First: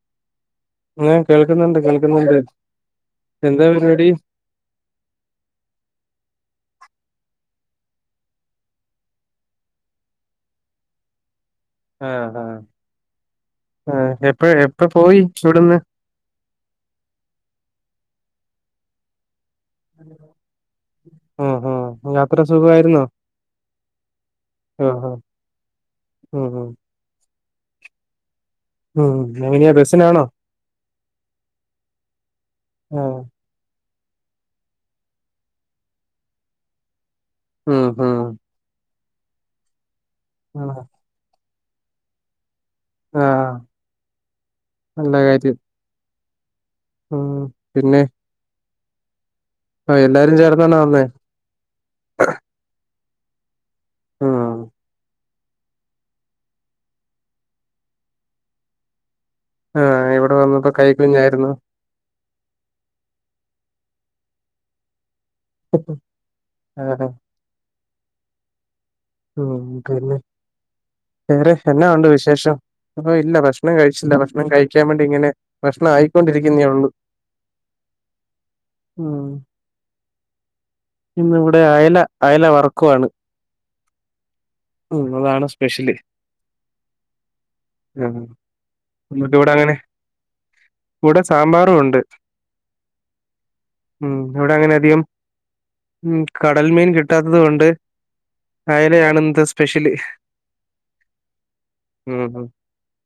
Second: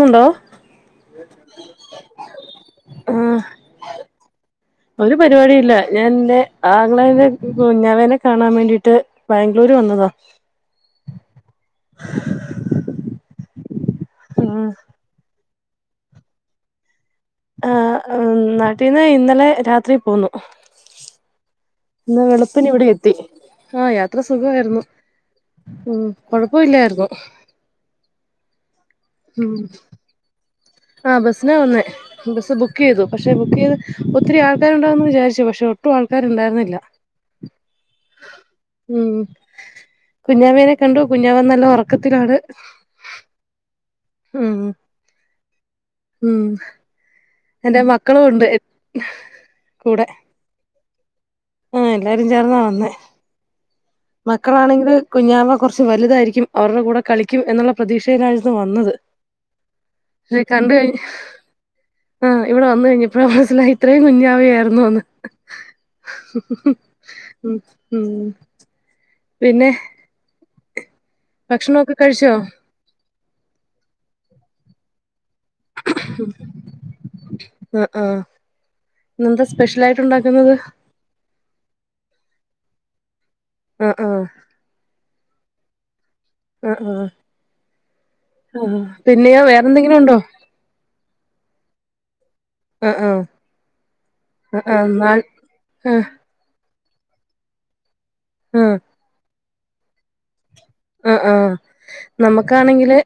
എണ്ടോ കേൾക്കുന്നുണ്ട് കേൾക്കുന്നുണ്ട് ആഹ് എന്താ പരിപാടി ഒരു പരിപാടി ഇല്ല ഞാൻ ന്റെ ആങ്ങളേനെ കുഞ്ഞാവേനെ കാണാൻ വേണ്ടീട്ട് ബാംഗ്ലൂര് വന്നതാ. ആഹ ഹ ആ എപ്പ ഉം എപ്പ പോയി ഇവിടെന്ന് ആ നാട്ടീന്ന് ഇന്നലെ രാത്രി പോന്നു അ ആ ഇന്ന് വെളുപ്പിന് ഇവിടെ എത്തി ആ യാത്ര സുഖമായിരുന്നു ആഹ് ആഹ് ഉം കൊഴപ്പില്ലായിരുന്നു ഉം എങ്ങനെയാ ബസിനാണോ ആ ബസ്സിനാ വന്നേ ബസ്സ് ബുക്ക് ചെയ്തു ആഹ് പക്ഷെ ബുക്ക് ചെയ്ത ഒത്തിരി ആൾക്കാരുണ്ടാകൂന്ന് വിചാരിച്ചു പക്ഷെ ഒട്ടും ആൾക്കാരുണ്ടായിരുന്നില്ലാ ഉം ഉം ഉം കുഞ്ഞാവേനെ ആഹ് കണ്ടു കുഞ്ഞാവ നല്ല ഒറക്കത്തിലാണ് ആ നല്ല കാര്യം ഉം ഉം എൻ്റെ പിന്നെ മക്കളും ഉണ്ട് ആ എല്ലാരും ചേർന്നാണോ വന്നേ ആ എല്ലാരും ചേർന്നാ വന്നേ ഉം മക്കളാണെങ്കിൽ കുഞ്ഞാവ കൊറച്ച് വലുതായിരിക്കും അവരുടെ കൂടെ കളിക്കും എന്നുള്ള പ്രതീക്ഷയിലായിരുന്നു വന്നത് ആഹ് ഇവിടെ [unintelligible] വന്നപ്പോ കണ്ട് കഴിഞ്ഞ് കൈക്കുഞ്ഞായിരുന്നു ആഹ് ഇവിടെ വന്ന് കഴിഞ്ഞപ്പാ ഇത്രേം കുഞ്ഞാവയായിരുന്നോന്ന് ആഹ് ഉം ഉം പിന്നെ തന്നെ വേറെ എന്നാ ഭക്ഷണൊക്കെ ഉണ്ട് കഴിച്ചോ വിശേഷം ഓ ഇല്ലാ ഭക്ഷണം കഴിച്ചില്ലാ ഭക്ഷണം കഴിക്കാൻ വേണ്ടി ഇങ്ങനെ ഭക്ഷണം ആയിക്കൊണ്ടിരിക്കുന്നേ ഒള്ളൂ ആ ആ ഇന്നെന്താ സ്പെഷ്യലായിട്ട് ഉണ്ടാക്കുന്നത് ഇന്ന് ഇവിടെ അയല അയല വറക്കുവാണ് ആ ആ ഉം അതാണ് സ്പെഷ്യല്. ആ ആ ആഹ് ആ നമുക്ക് പിന്നെയോ ഇവിടെ വേറെ അങ്ങനെ എന്തെങ്കിലും ഉണ്ടോ? ഇവിടെ സാമ്പാറും ഉണ്ട് ആ ആ ഉം ഇവിടെ ആ അങ്ങനെ ആ അധികം നാൾ ആ ക കടൽ മീൻ കിട്ടാത്തത് കൊണ്ട് ആ അയിലയാണ് ഇന്നത്തെ സ്പെഷ്യല്. ആ ആ ഉം ഉം നമുക്കാണെങ്കില്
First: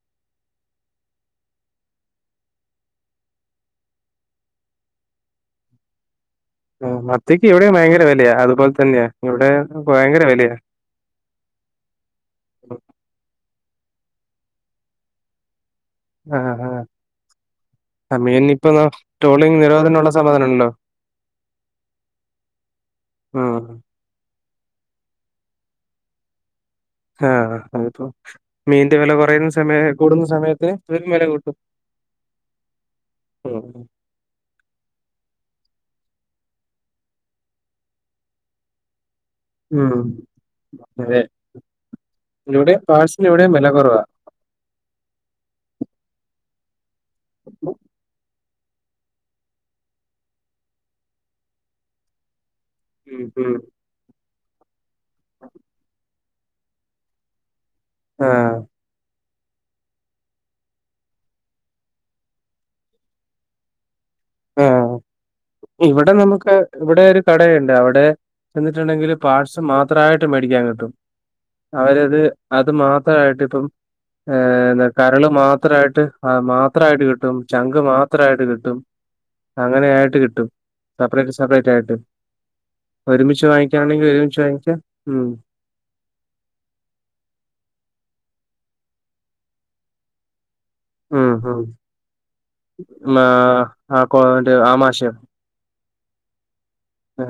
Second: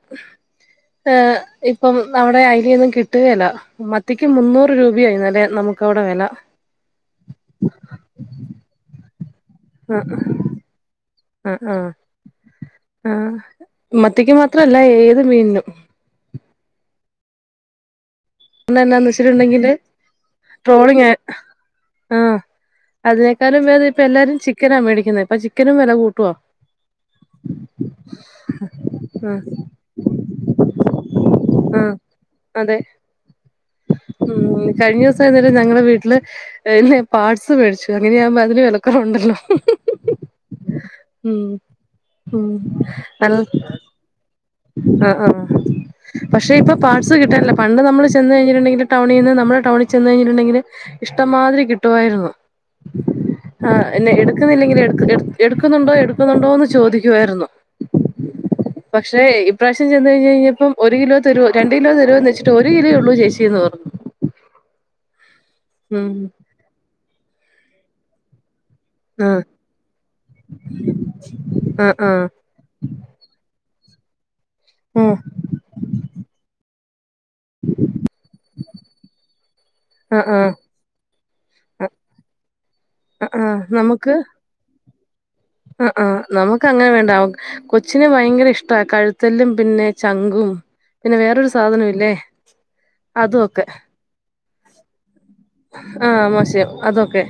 ഇപ്പം അവിടെ അയിലയൊന്നും കിട്ടുകേലാ മത്തിക്ക് മുന്നൂറ് രൂപയാ. ഇന്നലെ നമുക്ക് അവിടെ വെല. ആ മത്തിയ്ക്ക് ഇവിടെയും ഭയങ്കര വിലയാ. അതുപോലെ തന്നെ ആ ആ ആ ആ മത്തിക്ക് മാത്രല്ല ഏത് മീനിനും. ആ ആ അ മീനിന് ഇപ്പൊ ഒന്ന് എന്നാന്ന് ട്രോളിങ് വെച്ചിട്ടുണ്ടെങ്കില് നിരോധനമുള്ള സമയാണല്ലോ. ആ അതിനേക്കാളും ബേധം ഇപ്പ എല്ലാരും ചിക്കനാ മേടിക്കുന്നെ അപ്പൊ ചിക്കനും വെല കൂട്ടുവാ. ആ അപ്പോ മീന്റെ വെല ആഹ് കൊറയുന്ന സമയായപ്പോ കൂടുന്ന സമയത്ത് വില കൂട്ടും. ആ അതെ ഉം കഴിഞ്ഞ ദെവസം ഞ വീട്ടില് പാട്സ് മേടിച്ചു അങ്ങനെയാവുമ്പോ അതിന് വെലക്കൊറവുണ്ടല്ലോ. ഉം അതെ. ഉം ഇവിടേം പാട്‌സലിന് വെല കൊറവാ. ആ ആ പക്ഷെ ഇപ്പൊ പാർട്സ് കിട്ടാനില്ലാ പണ്ട് നമ്മള് ചെന്ന് കഴിഞ്ഞാ ണ്ടെങ്കില് ടൗണീന്ന് നമ്മുടെ ടൗണിൽ ചെന്ന് കഴിഞ്ഞിട്ടുണ്ടെങ്കില് ഇഷ്ടംമാതിരി കിട്ടുമായിരുന്നു. ഉം ഉം ആ എന്നെ എടുക്കുന്നില്ലെങ്കി എടുക്കുന്നുണ്ടോ- ടുക്കുന്നുണ്ടോന്ന് ചോദിക്കുവായിരുന്നൂ. ആ പക്ഷേ ഇപ്രാവശ്യം ചെന്ന് കഴിഞ്ഞപ്പം ഒരു കിലോ തരോ രണ്ട് കിലോ തരോന്ന് ചോദിച്ചിട്ട് ഒരു കിലോയുള്ളൂ ചേച്ചി എന്ന് പറഞ്ഞ്. ആഹ് ഇവിടെ നമുക്ക് ഇവിടെ ഒരു കടയുണ്ട് അവിടെ ചെന്നിട്ടുണ്ടെങ്കില് ആഹ് പാട്സ് മാത്രമായിട്ട് മേടിക്കാൻ കിട്ടും. ആഹ് അവരത് ആഹ് അത് മാത്രമായിട്ട് ഇപ്പം ഏ ഉം കരള് മാത്രയിട്ട് മാത്രയിട്ട് കിട്ടും ചങ്ക് മാത്രയിട്ട് കിട്ടും. അങ്ങനെ ആയിട്ട് ആഹ് കിട്ടും. ആഹ് സെപ്പറേറ്റ് സെപ്പറേറ്റ് ആയിട്ട്. ആഹ് ഒരുമിച്ച് വാങ്ങിക്കാണെങ്കി ഒരുമിച്ച് വാങ്ങിക്കാം. ഉം ആ ആഹ് നമുക്ക് അങ്ങനെ വേണ്ട കൊച്ചിനെ ഭയങ്കര ഇഷ്ടാ കഴുത്തല്ലും പിന്നെ ചങ്കും. പിന്നെ ഉം വേറൊരു ഉം സാധനം ഇല്ലേ മാ അതും ഒക്കെ ആ ആമാശ ആഹ് മോശം അതൊക്കെ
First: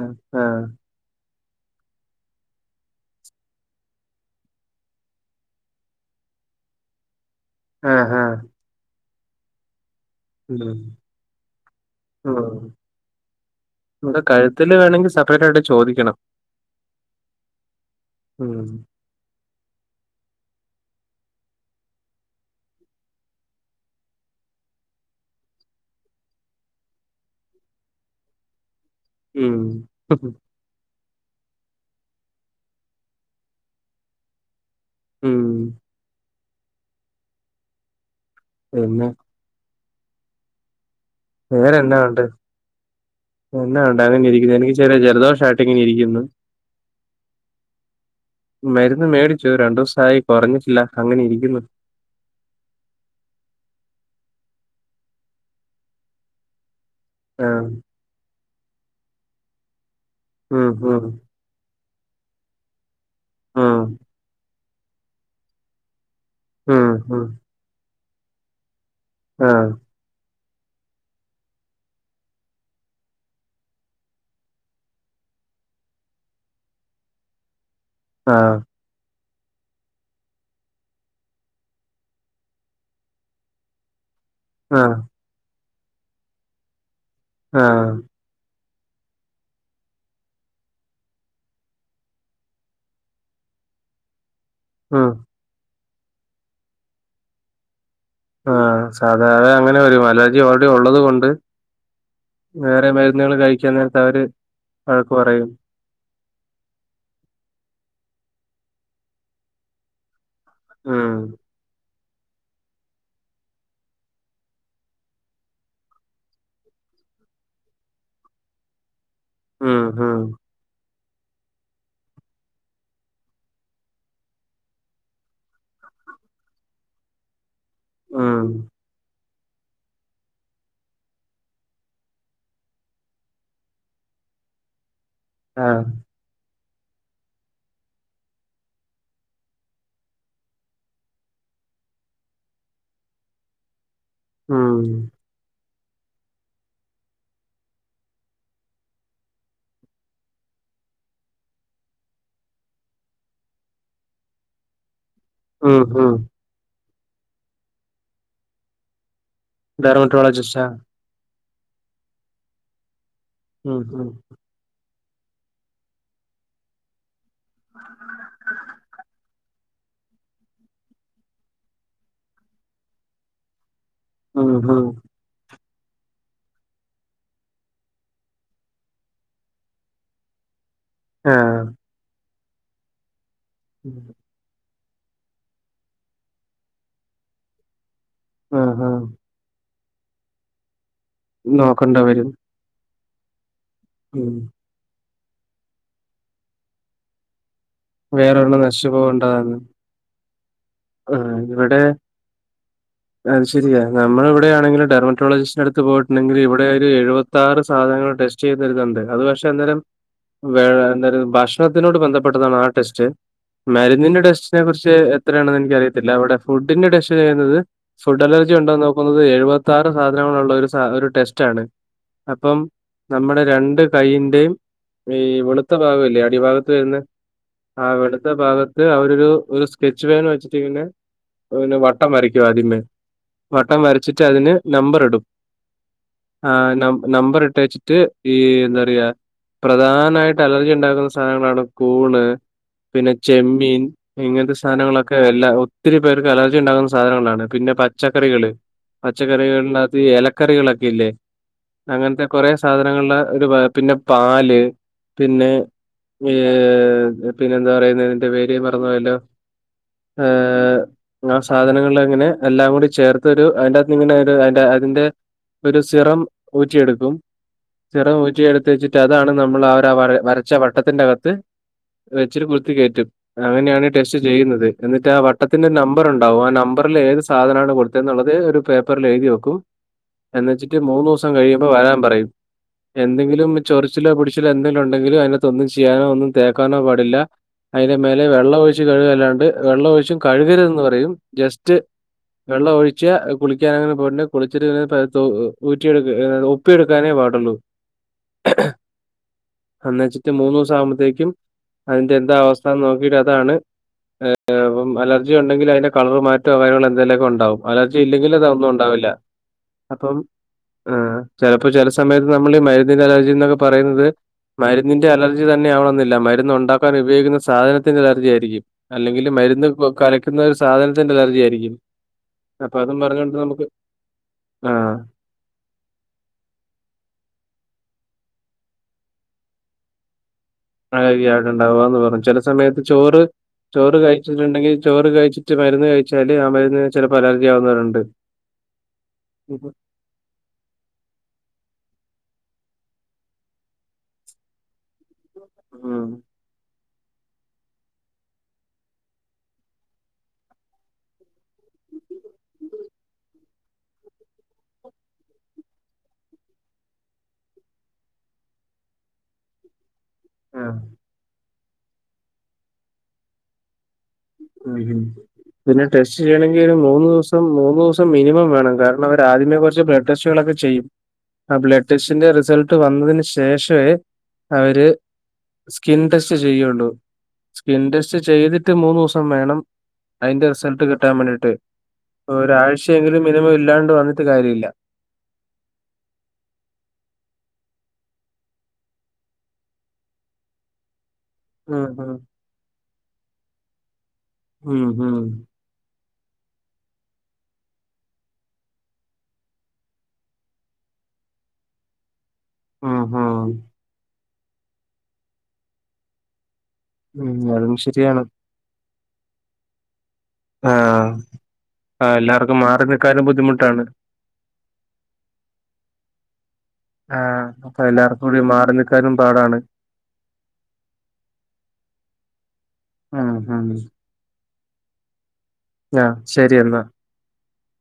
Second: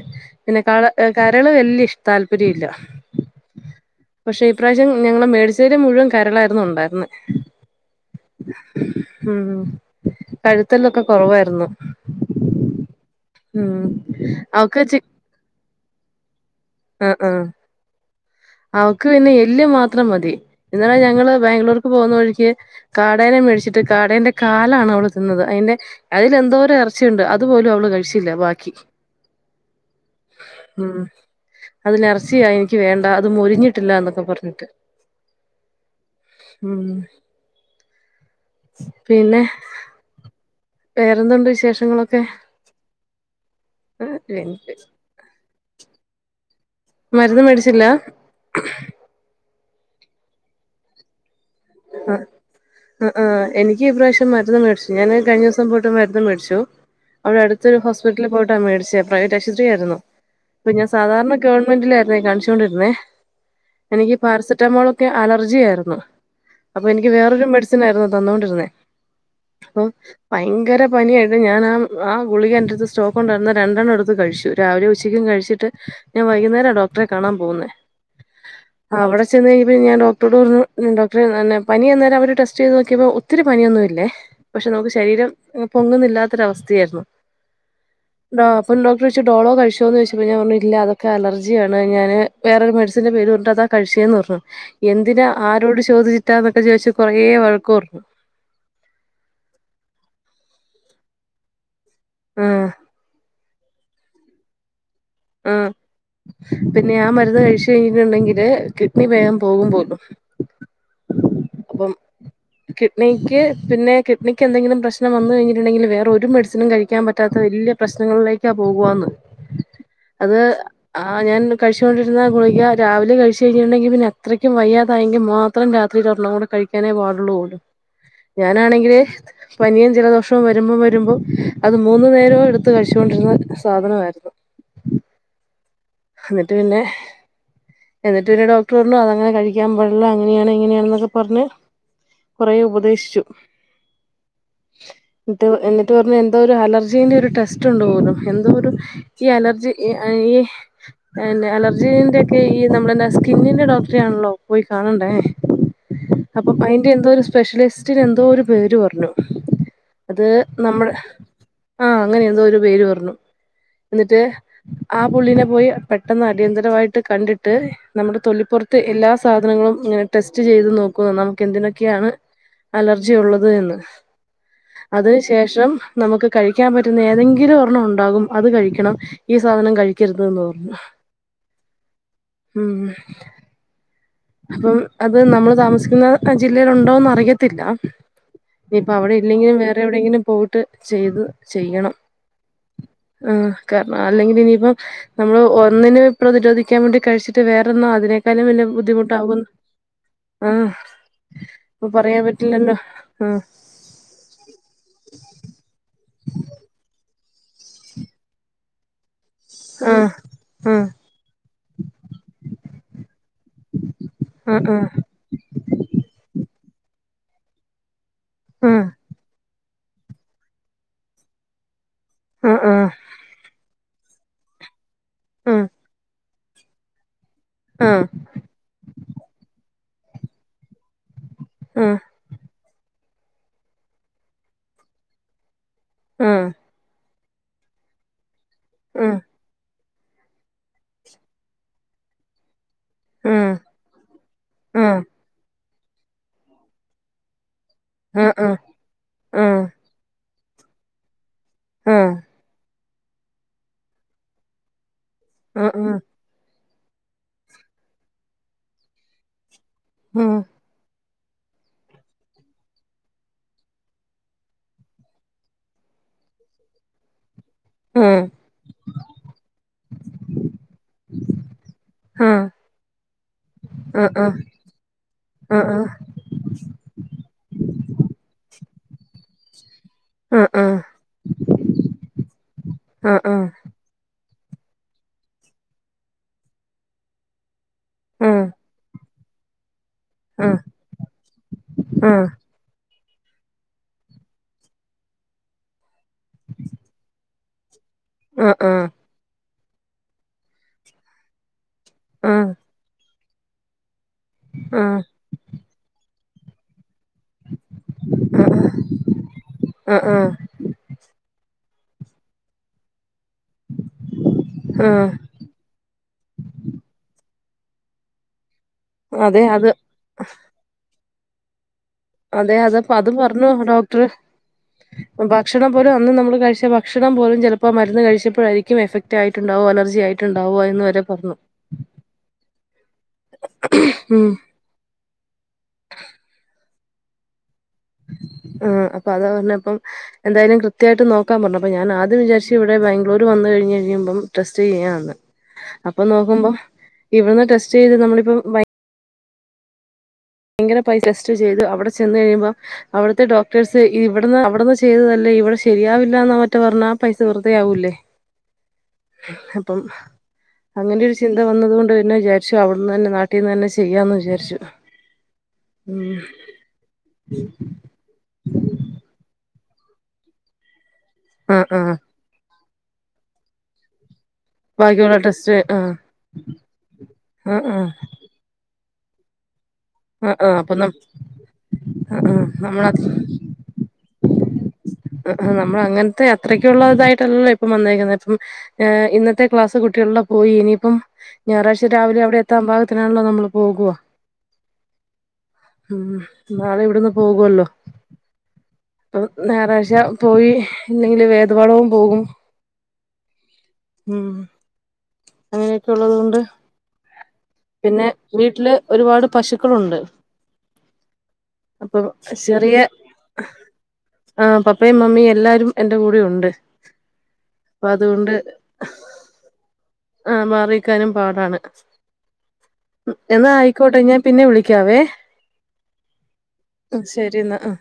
പിന്നെ ആഹ് കാ ലെ കെ മരികൾ വല്ല്യ ഇഷ്ട താല്പര്യംല്ല. [unintelligible] പക്ഷെ ഈപ്രാവശ്യം ഞങ്ങള് മേടിച്ചേല് മുഴുവൻ കരളായിരുന്നു ഉണ്ടായിരുന്നേ. ആഹ് ആഹ് മ്മ് ഉം കഴുത്തല്ലൊക്കെ കൊറവായിരുന്നു. ഇവടെകഴുത്തെല്ല്‌വേണങ്കി സെപ്പറേറ്റ് ആയിട്ട് ചോദിക്കണം. ആഹ് ആഹ് ഉം അവക്ക് പിന്നെ എല്ല്മാത്രം മതി. ഇന്നാള്ഞങ്ങള് ബാംഗ്ലൂർക്ക് പോകുന്ന വഴിക്ക് കാടേനെ മേടിച്ചിട്ട് കാടേന്റെ കാലാണ് അവള് തിന്നത്. പിന്നെ അതിലെന്തോരം ഇറച്ചിയുണ്ട് അത്പോലും അവള് കഴിച്ചില്ല ബാക്കി മ് അതില ഇറച്ചിയാ എനിക്ക് വേണ്ട അത് മൊരിഞ്ഞിട്ടില്ല എന്നൊക്കെ പറഞ്ഞിട്ട് ഉം മ് പിന്നെ വേറെന്തുണ്ട് വേറെന്താ വിശേഷങ്ങളൊക്കെ ഉണ്ട് എന്നാ ഉണ്ട് അങ്ങനെ ഇരിക്കുന്നത് എനിക്ക് ചെറിയ ജലദോഷായിട്ട് എങ്ങനെ ഇരിക്കുന്നു മരുന്ന് മേടിച്ചില്ല മരുന്ന് മേടിച്ചു രണ്ടു ദിവസായി കെറഞ്ഞിട്ടില്ല അങ്ങനെ ഇരിക്കുന്നു ആഹ ആ് ആ് എനിക്ക്ഈ പ്ര്രാവശ്യം മരുന്ന് മേടിച്ചു ഞാന് കഴിഞ്ഞോ സം പോയിട്ട് മരുന്ന് മേടിച്ചു. അയുടെ ആഹ് അട്ത്തൊരു ഹോസ്പിറ്റെൽ പോയിട്ടാ മേടിച്ചെ പ്രൈവറ്റ് ആശുപത്രിയായിരുന്നു. ഉം അപ്പൊ ഞാൻ ഉം സാധാരണ ഗവൺമെന്റിലായിരുന്നേ കാണിച്ചൊണ്ടിരുന്നെ ഉം എനിക്ക് പാരസ... സനമോൾക് അലർജി ആയിരുന്നു അപ്പൊ ഉം എനിക്ക് ഉം വേറൊരു മെഡിസിൻ ആയിരുന്നു തന്നൊണ്ടിരുന്നേ. ആഹ് ആ ഭയങ്കര പനിയായിര്ന്ന്ഞാൻ ആ ഗുളിക എന്റെ അടുത്ത് സ്റ്റോക്ക് ഉണ്ടായിരുന്ന രണ്ടെണ്ണം എടുത്ത് കഴിച്ചു രാവിലെ ഉച്ചക്ക... [inaudible] കഴിച്ചിട്ട് ഞാൻ വൈകുന്നേരാ ഡോക്ടറെ കാണാൻ പോവുന്നേ ആഹ ചെന്ന് കഴിഞ്ഞപ്പോ ഞൻ ഡോടോട് പറഞ്ഞുഡോടറെഞാ... പനി അന്നേരം അവര് ടെസ്റ്റ് ചെയ്ത് നോക്കിയപ്പോൾ ഒത്തിരി പനിയൊന്നുമില്ലേ പക്ഷെ നമുക്ക് ആഹ് ശരീരം പൊങ്ങുന്നില്ലാത്തൊരവസ്ഥയായിരുന്നു ആഹ് പോഡോക്ടർ ചോയിച്ച്ഡോളോ കഴിച്ചോ ചോയിച്ചപ്പോ ഞാൻ പറഞ്ഞ് ഇല്ലഅതൊക്കെ അലജിയാണ്ഞാൻ വേറെ രു മെഡസിൻ് പേര് പറഞ്ഞിട്ട്താ.... കഴച്ചെന്ന് പർണു ഉം എന്തിനാ ആരോട് ചോദിച്ചിട്ടാന്നൊക്കെ ചോയിച്ചു കൊറെ വഴെക്ക് പർണു. ആഹ സാധാര അത് അങ്ങനെ വരു അർജി ഓൾഡറി ഉള്ളതൊണ്ട്. ആഹ് വേറെ മരുന്നുകെൾ കഴിക്കുന്നെട്ത്ത് അവെര്. ആഹ പിന്നെ ആ മരുന്ന് കഴിച്ചു കഴിഞ്ഞ്.... ണ് ഇണ്ടെങ്കിൽ കിഡ്നി വേകം പോകുംമ്പോലും. ഉം പ്പം കിഡ്നിക്ക് പിന്നെ കിഡ്നിക്ക് എന്തെങ്കിലും പ്രശ്നം വന്ന് കഴിഞ്ഞിട്ട് ഇണ്ടെങ്കിൽ വേറെ ഒരു മെഡ്സിനും കഴിക്കാൻ പറ്റാത്ത വല്ല്യ വല്യ പ്രശ്നങ്ങളിലേക്കാ പോ കോന്ന്. മ് അത് ആ ഞാൻ കിച്ചോണ്ടിരുന്ന കുളിക രാവിലെ കഴിച്കഴിഞ്ഞിണ്ടെങ്കിൽ പിന്നെ അത്രക്കും വയ്യാത ആായങ്കിമാത്രം രാ... ഒരെണ്ണം കൂടെ കഴിക്കാനേ പാടുള്ളൂ ഉം ഞാനാണെങ്കിലേ പനിയും ജലദോഷവും വരുമ്പം വരുമ്പോം അത് മൂന്നു നേരവും എടുത്ത് കഴിച്ചുണ്ടിരുന്ന സാധനമായിരുന്നു. ആഹ് എന്നിട്ട് പിന്നെ എന്നിട്ട് പിന്നെ ഡോക്ടർ പറഞ്ഞു അതങ്ങനെ കഴിക്കാൻ പാടില്ല അങ്ങനെയാണ് ഇങ്ങനെയാണെന്നൊക്കെ പറഞ്ഞ്.. കൊറെ ഉപദേശിച്ചു ഉം ന്നെട്ട് എന്നി പറഞ്ഞഞ് എന്തോ ഒരു അലർജീ്ന്റെ ഒരു ടെസ്റ്റ് ഉണ്ട് പോലും. എന്തോ ഒരു ഈ അലർജി ഈ പി അലർജീന്റെ ഒക്കെ ഈ നമ്മളന്ന സ്കിന്നിന്റെ ഡോക്ടറെ ആണല്ലോ പോയി കാണണ്ടേ. ആഹ് ഹഹ അപ്പം അതിൻ്റെ എന്തോ ഒരു സ്പെഷ്യലിസ്റ്റിന് എന്തോ ഒരു പേര് പറഞ്ഞു അത് ഡെർമറ്റോളജിസ്റ്റാ നമ്മുടെ ആഹ് അങ്ങനെ എന്തോ ഒരു പേര് പറഞ്ഞു. ഉം ഹ എന്നിട്ട് ആ പുള്ളീനെ പോയി പെട്ടെന്ന് അടിയന്തരമായിട്ട് കണ്ടിട്ട് നമ്മുടെ തൊലിപ്പുറത്തെ എല്ലാ സാധനങ്ങളും ടെസ്റ്റ് ചെയ്ത് നോക്ക നമുക്ക് എന്തിനൊക്കെയാണ് അലർജി ഉള്ളത് എന്ന്. ഉം ഉം അതിന് ശേഷം നമുക്ക് കഴിക്കാൻ പറ്റുന്ന ഏതെങ്കിലും ഒരെണ്ണം ഉണ്ടാകും. അത് കഴിക്കണം. ഈ സാധനം കഴിക്കരുത്. രുന്നർന്ന് [unintelligible] ആഹ ഉം ഉം അപ്പം അത് നമ്മൾ താമസിക്കുന്ന ജില്ലേൽ ഉണ്ടോന്ന് അറിയത്തില്ല ഇനിയിപ്പൊ ആഹ് അവിടെ ഇല്ലെങ്കിലും വേറെ എവിടെയങ്കിലും പോയിട്ട് ചെയ്ത് ചെയ്യണം നോക്കണ്ട വരും ആ കാരണം ഉം അല്ലെങ്കിൽ ഇനിയിപ്പം നമ്മള് ഒന്നിന് പ്രതിരോധിക്കാൻ വേണ്ടി കഴിച്ചിട്ട് വേറെ- അതിനേക്കാും വല്യ ബുദ്ധിമുട്ട് ആഹ ആ ഇവിടെ ഇപ്പൊ പറയാൻ പറ്റില്ലല്ലോ ആഹ് അത് ശരിയാ നമ്മൾ ഇവിടെയാണെങ്കിലും ഡെർമറ്റോളജിസ്റ്റന്റെ അടുത്ത് പോയിട്ടുണ്ടെങ്കിൽ ഇവിടെ ഒരു എഴുപത്തി- പത്താറ് സാധനൾ ടെസ്റ്റ് ചെയ്യരുന്നുണ്ട് അത് പക്ഷെ അന്നേരം ആഹ് ോട് ബന്ധപ്പെട്ടത ടെസ്റ്റ് മിന്റെ ടെസ്റ്റിനെ ആഹ് കുറിച്ച് ആഹ് എത്ര- അവിടെ ഫുഡിന്റെ ടെസ്റ്റ് ചെയ്യുന്നത് ഫുഡ് അലർജി ആഹ് ഉണ്ടോന്ന് നോക്കുന്നത് എഴുപ- സാധനങ്ങളള്ള ഒരു ഒരു ടെസ്റ്റ് ആണ് അപ്പം ആഹ് നമ്മുടെ രണ്ട്- കയ്യിന്റെയും ഈ ആഹ് വെളുത്ത ഭാഗം അല്ലേ അടിഭാഗത്ത് വരുന്ന- ആ ആഹ് ഇവിടുത്തെ ഭാഗത്ത് അവരരു ഒരു സ്കെച്ച് പേൻ വെച്ചിട്ടിങ്ങനെ- ആഹ് വട്ടം വരയ്ക്കുവ ആദ്യമേ വട്ടം വരച്ചിട്ട് അതിന് നമ്പർ ഇടും ആഹ് ആഹ നമ്പർ ഇട്ട വെച്ചിട്ട് ഈ എന്താ പറയാ പ്രധാനമായിട്ട് അലർജി ഉണ്ടാക്കുന്ന സാധനങ്ങളാണ് കൂണ് പിന്നെ ആഹ് ആഹ് ചെമ്മീൻ ഇങ്ങനത്തെ സാധനങ്ങളൊക്കെ എല്ലാ ഒത്തിരി പേർക്ക് അലർജി ഉണ്ടകുന്ന സാധനങ്ങളാണ് പിന്നെ ആഹ് പച്ചക്കറികൾ ആഹ് ആഹ് ആഹ് ആഹ് ആഹ് ആഹ് പച്ചക്കറികളിനകത്ത- പച്ചക്കറികളൊക്കെ ഇല്ലേ അങ്ങനത്തെ കുറെ സാധനങ്ങളുള്ള ഒരു പിന്നെ പാല്- പിന്നെ ഏ- ഏ പിന്നെ എന്താ പറയുന്നത് എന്റെ പേര് മറന്ന് പോയല്ലോ ആ സാധനങ്ങളൾ അങ്ങനെ എല്ലാം കൂടി ചേർത്ത് ഒരു അതിന്റെത്ത് ഇങ്ങനെ ഒരു അതിന്റെ- ഒരു സിറം ഊറ്റിയെടുക്കും ആഹ് ആഹ് ആഹ് സിറം ഊറ്റിയെടുത്ത വച്ചിട്ട് അതാണ് നമ്മൾ അവരു വര വരച്ച വട്ടത്തിന്റെകത്ത്- വെച്ചിട്ട കുത്തികയറ്റും അങ്ങനെയാണ് ടെസ്റ്റ് ആഹ് ആഹ് ആഹ് ആഹ് ആഹ് ആഹ് ആഹ് ആഹ് ആഹ് ആഹ് ആഹ് ആഹ് ആഹ് ആഹ് ആഹ് ആഹ് ചെയ്യുന്നത് എന്നിട്ട് ആ വട്ടത്തിന്റെ നമ്പർ ഉണ്ടാവും ആ നമ്പറിൽ ഏത് സാധനമാണ് കൊടുത്ത എന്നുള്ളത് ഒരു പേപ്പറിൽ എഴുതി വെക്കും എന്ന വെച്ചിട്ട് മൂന്ന് ദിവസം കഴിയുമ്പോ വരാൻ പറയും എന്തെങ്കിലും ചൊറിച്ചില പൊടി- എന്തെില ഉണ്ടെങ്കിലും അതിനകത്ത് ഒന്നും ചെയ്യാനോ ഒന്നും തേക്കാനോ പാടില്ല അതിന്റെ മേലെ വെള്ള ഒഴച്ച് കഴിവുക അല്ലാണ്ട് വെള്ള ഒഴിച്ച്- കഴുകരുതു എന്ന് പറയും ജസ്റ്റ് വെള്ള- ഉച്ച കുളിക്കാനങ്ങനെ പോയിട്ടണ്ട് കുളിച്ചിട്ട് ഊറ്റിയെടു ഒപ്പിയെടുക്കാനേ പാടുുള്ളൂ ആഹ ആഹ അന്ന് വെച്ചിട്ട് മൂന്ന ദിവസം ആവുമ്പഴത്തേക്കും അതിന്റെ എന്താ അവസ്ഥന്ന് നോക്കിട്ട് അതാണ്- അലർജി ഉണ്ടെങ്കിൽ അതിന്റെ കളർ മാറ്റം ഉപോയോഗ- ഇലൊക്കെ ഉണ്ടാവും അലർജി ഇല്ലെങ്കിൽ അതൊന്നും ഉണ്ടാവില്ല ആഹ് അപ്പം ചിലപ്പോ - ഇപ്പ ചില സമയത്ത് നമ്മള് ഈ മരുന്നിന്റെ കാര്യ പറയുന്നത് മരുന്നിന്റെ ആഹ് അലർജി തന്നെ ആവണം എന്നില്ല മരുന്നുണ്ടാക്കാൻ ഉപയോഗിക്കുന്ന- സാധനത്തിന്റെ അലർജി ആയിരിക്കും അല്ലെങ്കിൽ അതെ അത് മരുന്ന് കലക്കുന്ന ഒരു സാധനത്തിന്റെ അലർജി ആയിരിക്കും അതെ അപ്പൊ അതപ്പ അതും അത് പറഞ്ഞുകൊണ്ട് പറഞ്ഞു നമുക്ക് ഡോക്ടർ ആഹ് ഭക്ഷണം പോലും അന്ന് നമ്മള് കഴിച്ച ഭക്ഷണം പോലും ചിലപ്പോ മരുന്ന് കഴിച്ചപ്പോഴായിരിക്കും- ക്കും എഫക്ട് ആയിട്ടുണ്ടാവും അലർജി ആയിരിക്കും ആ അവിണ്ടാവുകാന്ന് പറഞ്ഞു ചില സമയത്ത് ചോറ്- ചോറ് ഉം കഴിച്ചിട്ടുണ്ടെങ്കിൽ ചോറ് കഴിച്ചിട്ട് മരുന്ന് കഴിച്ചാല് ആ മരുന്ന്- ആ അപ്പൊ അതാ പറഞ്ഞപ്പം എന്തായാലും കൃത്യായിട്ട് നോക്കാൻ പറഞ്ഞു അപ്പൊ ഞാൻ ആദ്യം വിചാരിച്ച്- ഇവിടെ ബാംഗ്ലൂർ വന്ന കഴിഞ്ഞ് കഴിയുമ്പം ടെസ്റ്റ് ചെയ്യാന്ന് അപ്പൊ ഉം. നോക്കുമ്പോ- ഇവിടന്ന് ടെസ്റ്റ് ചെയ്ത് നമ്മളിപ്പം വൈ ഭയങ്കര പൈസ ടെസ്റ്റ് ചെയ്തു അവിടെ ചെന്ന് കഴിയുമ്പം അവിടത്തെ ഡോക്ടേഴ്സ് ഇവിടുന്ന് അവിടുന്ന് ചെയ്തല്ലേ ഇവിടെ ശരിയാവില്ല എന്നോ മറ്റോ പറഞ്ഞാ ആ പൈസ വെറുതയാവൂല്ലേ അപ്പം ആഹ് അങ്ങനെയൊരു ചിന്ത വന്നത് കൊണ്ട് പിന്നെ വിചാരിച്ചു അവിടുന്ന് തന്നെ നാട്ടിൽ നിന്ന് തന്നെ ചെയ്യാന്ന് വിചാ ഉം പിന്നെ ടെസ്റ്റ് ചെയ്യണമെങ്കിൽ ഒരു മൂന്ന് ദിവസം മൂന്ന് ദിവസം മിനിമം വേണം കാരണം അവരാ ആദ്യമേ കുറച്ച് ബ്ലഡ് ടെസ്റ്റുകളൊക്കെ ചെയ്യും ആ ആഹ് ബ്ലഡ് ആഹ് ടെസ്റ്റിന്റെ റിസൾട്ട് വന്നതിന് ശേഷവേ ബാക്കി ഉള്ള ടെസ്റ്റ്‌ സ്കിൻ ടെസ്റ്റ് ചെയ്യുള്ളൂ ആഹ് സ്കിൻ ആഹ് ടെസ്റ്റ് ചെയ്തിട്ട് മൂന്ന് ദിവസം വേണം ആഹ് അതിന്റെ ആഹ് അപ്പൊ റിസൾട്ട് നം കിട്ടാൻ വേണ്ടിയിട്ട് ആഹ് ആഹ് നമ്മള ഒരാഴ്ചയെങ്കിലും മിനിമം ഇല്ലാണ്ട് വന്നിട്ട് കാര്യല്ല നമ്മള് അങ്ങനത്തെ അത്രക്ക ഉള്ളതായിട്ടല്ലല്ലോ പ്പ ഇപ്പം വന്നേരിക്ക ഇപ്പം ഏ ഇന്നത്തെ ക്ലാസ് കുട്ടികളുടെ പോയി ഇനിയിപ്പം ഞായറാഴ്ച ഉം രാവിലെ അവിടെ എത്താൻ പാകത്തിനാണല്ലോ നമ്മള് പോകുവാ മ് മ് ഉം നാളെ ഇവിടുന്ന് പോകുവല്ലോ അപ്പ ഞായറാഴ്ച പോയി ഇല്ലെങ്കില് വേദ് വളവും പോകും ആഹ് ഹാ ഉം അങ്ങനെയൊക്കെ ഉള്ളത് കൊണ്ട് ഉം, അതും പിന്നെ ശരിയാണ് വീട്ടില് ഒരുപാട് പശുക്കളുണ്ട് ആഹ് അപ്പം ആ എല്ലാവർക്കും മാറി നിക്കാനും ബുദ്ധിമുട്ടാണ് ആ പപ്പയും മമ്മിയും എല്ലാരും എന്റെ കൂടെ ഉണ്ട് ആഹ് അപ്പൊ എല്ലാർക്കും കൂടി മാറി നിൽക്കാനും പാടാണ് ആ മാറിനിക്കാനും പാടാണ് ഉം എന്നാ ആയിക്കോട്ടെ ഞാൻ പിന്നെ വിളിക്ക് ക്കാവേ ആഹ് ആ ശെരിന്നാ ആ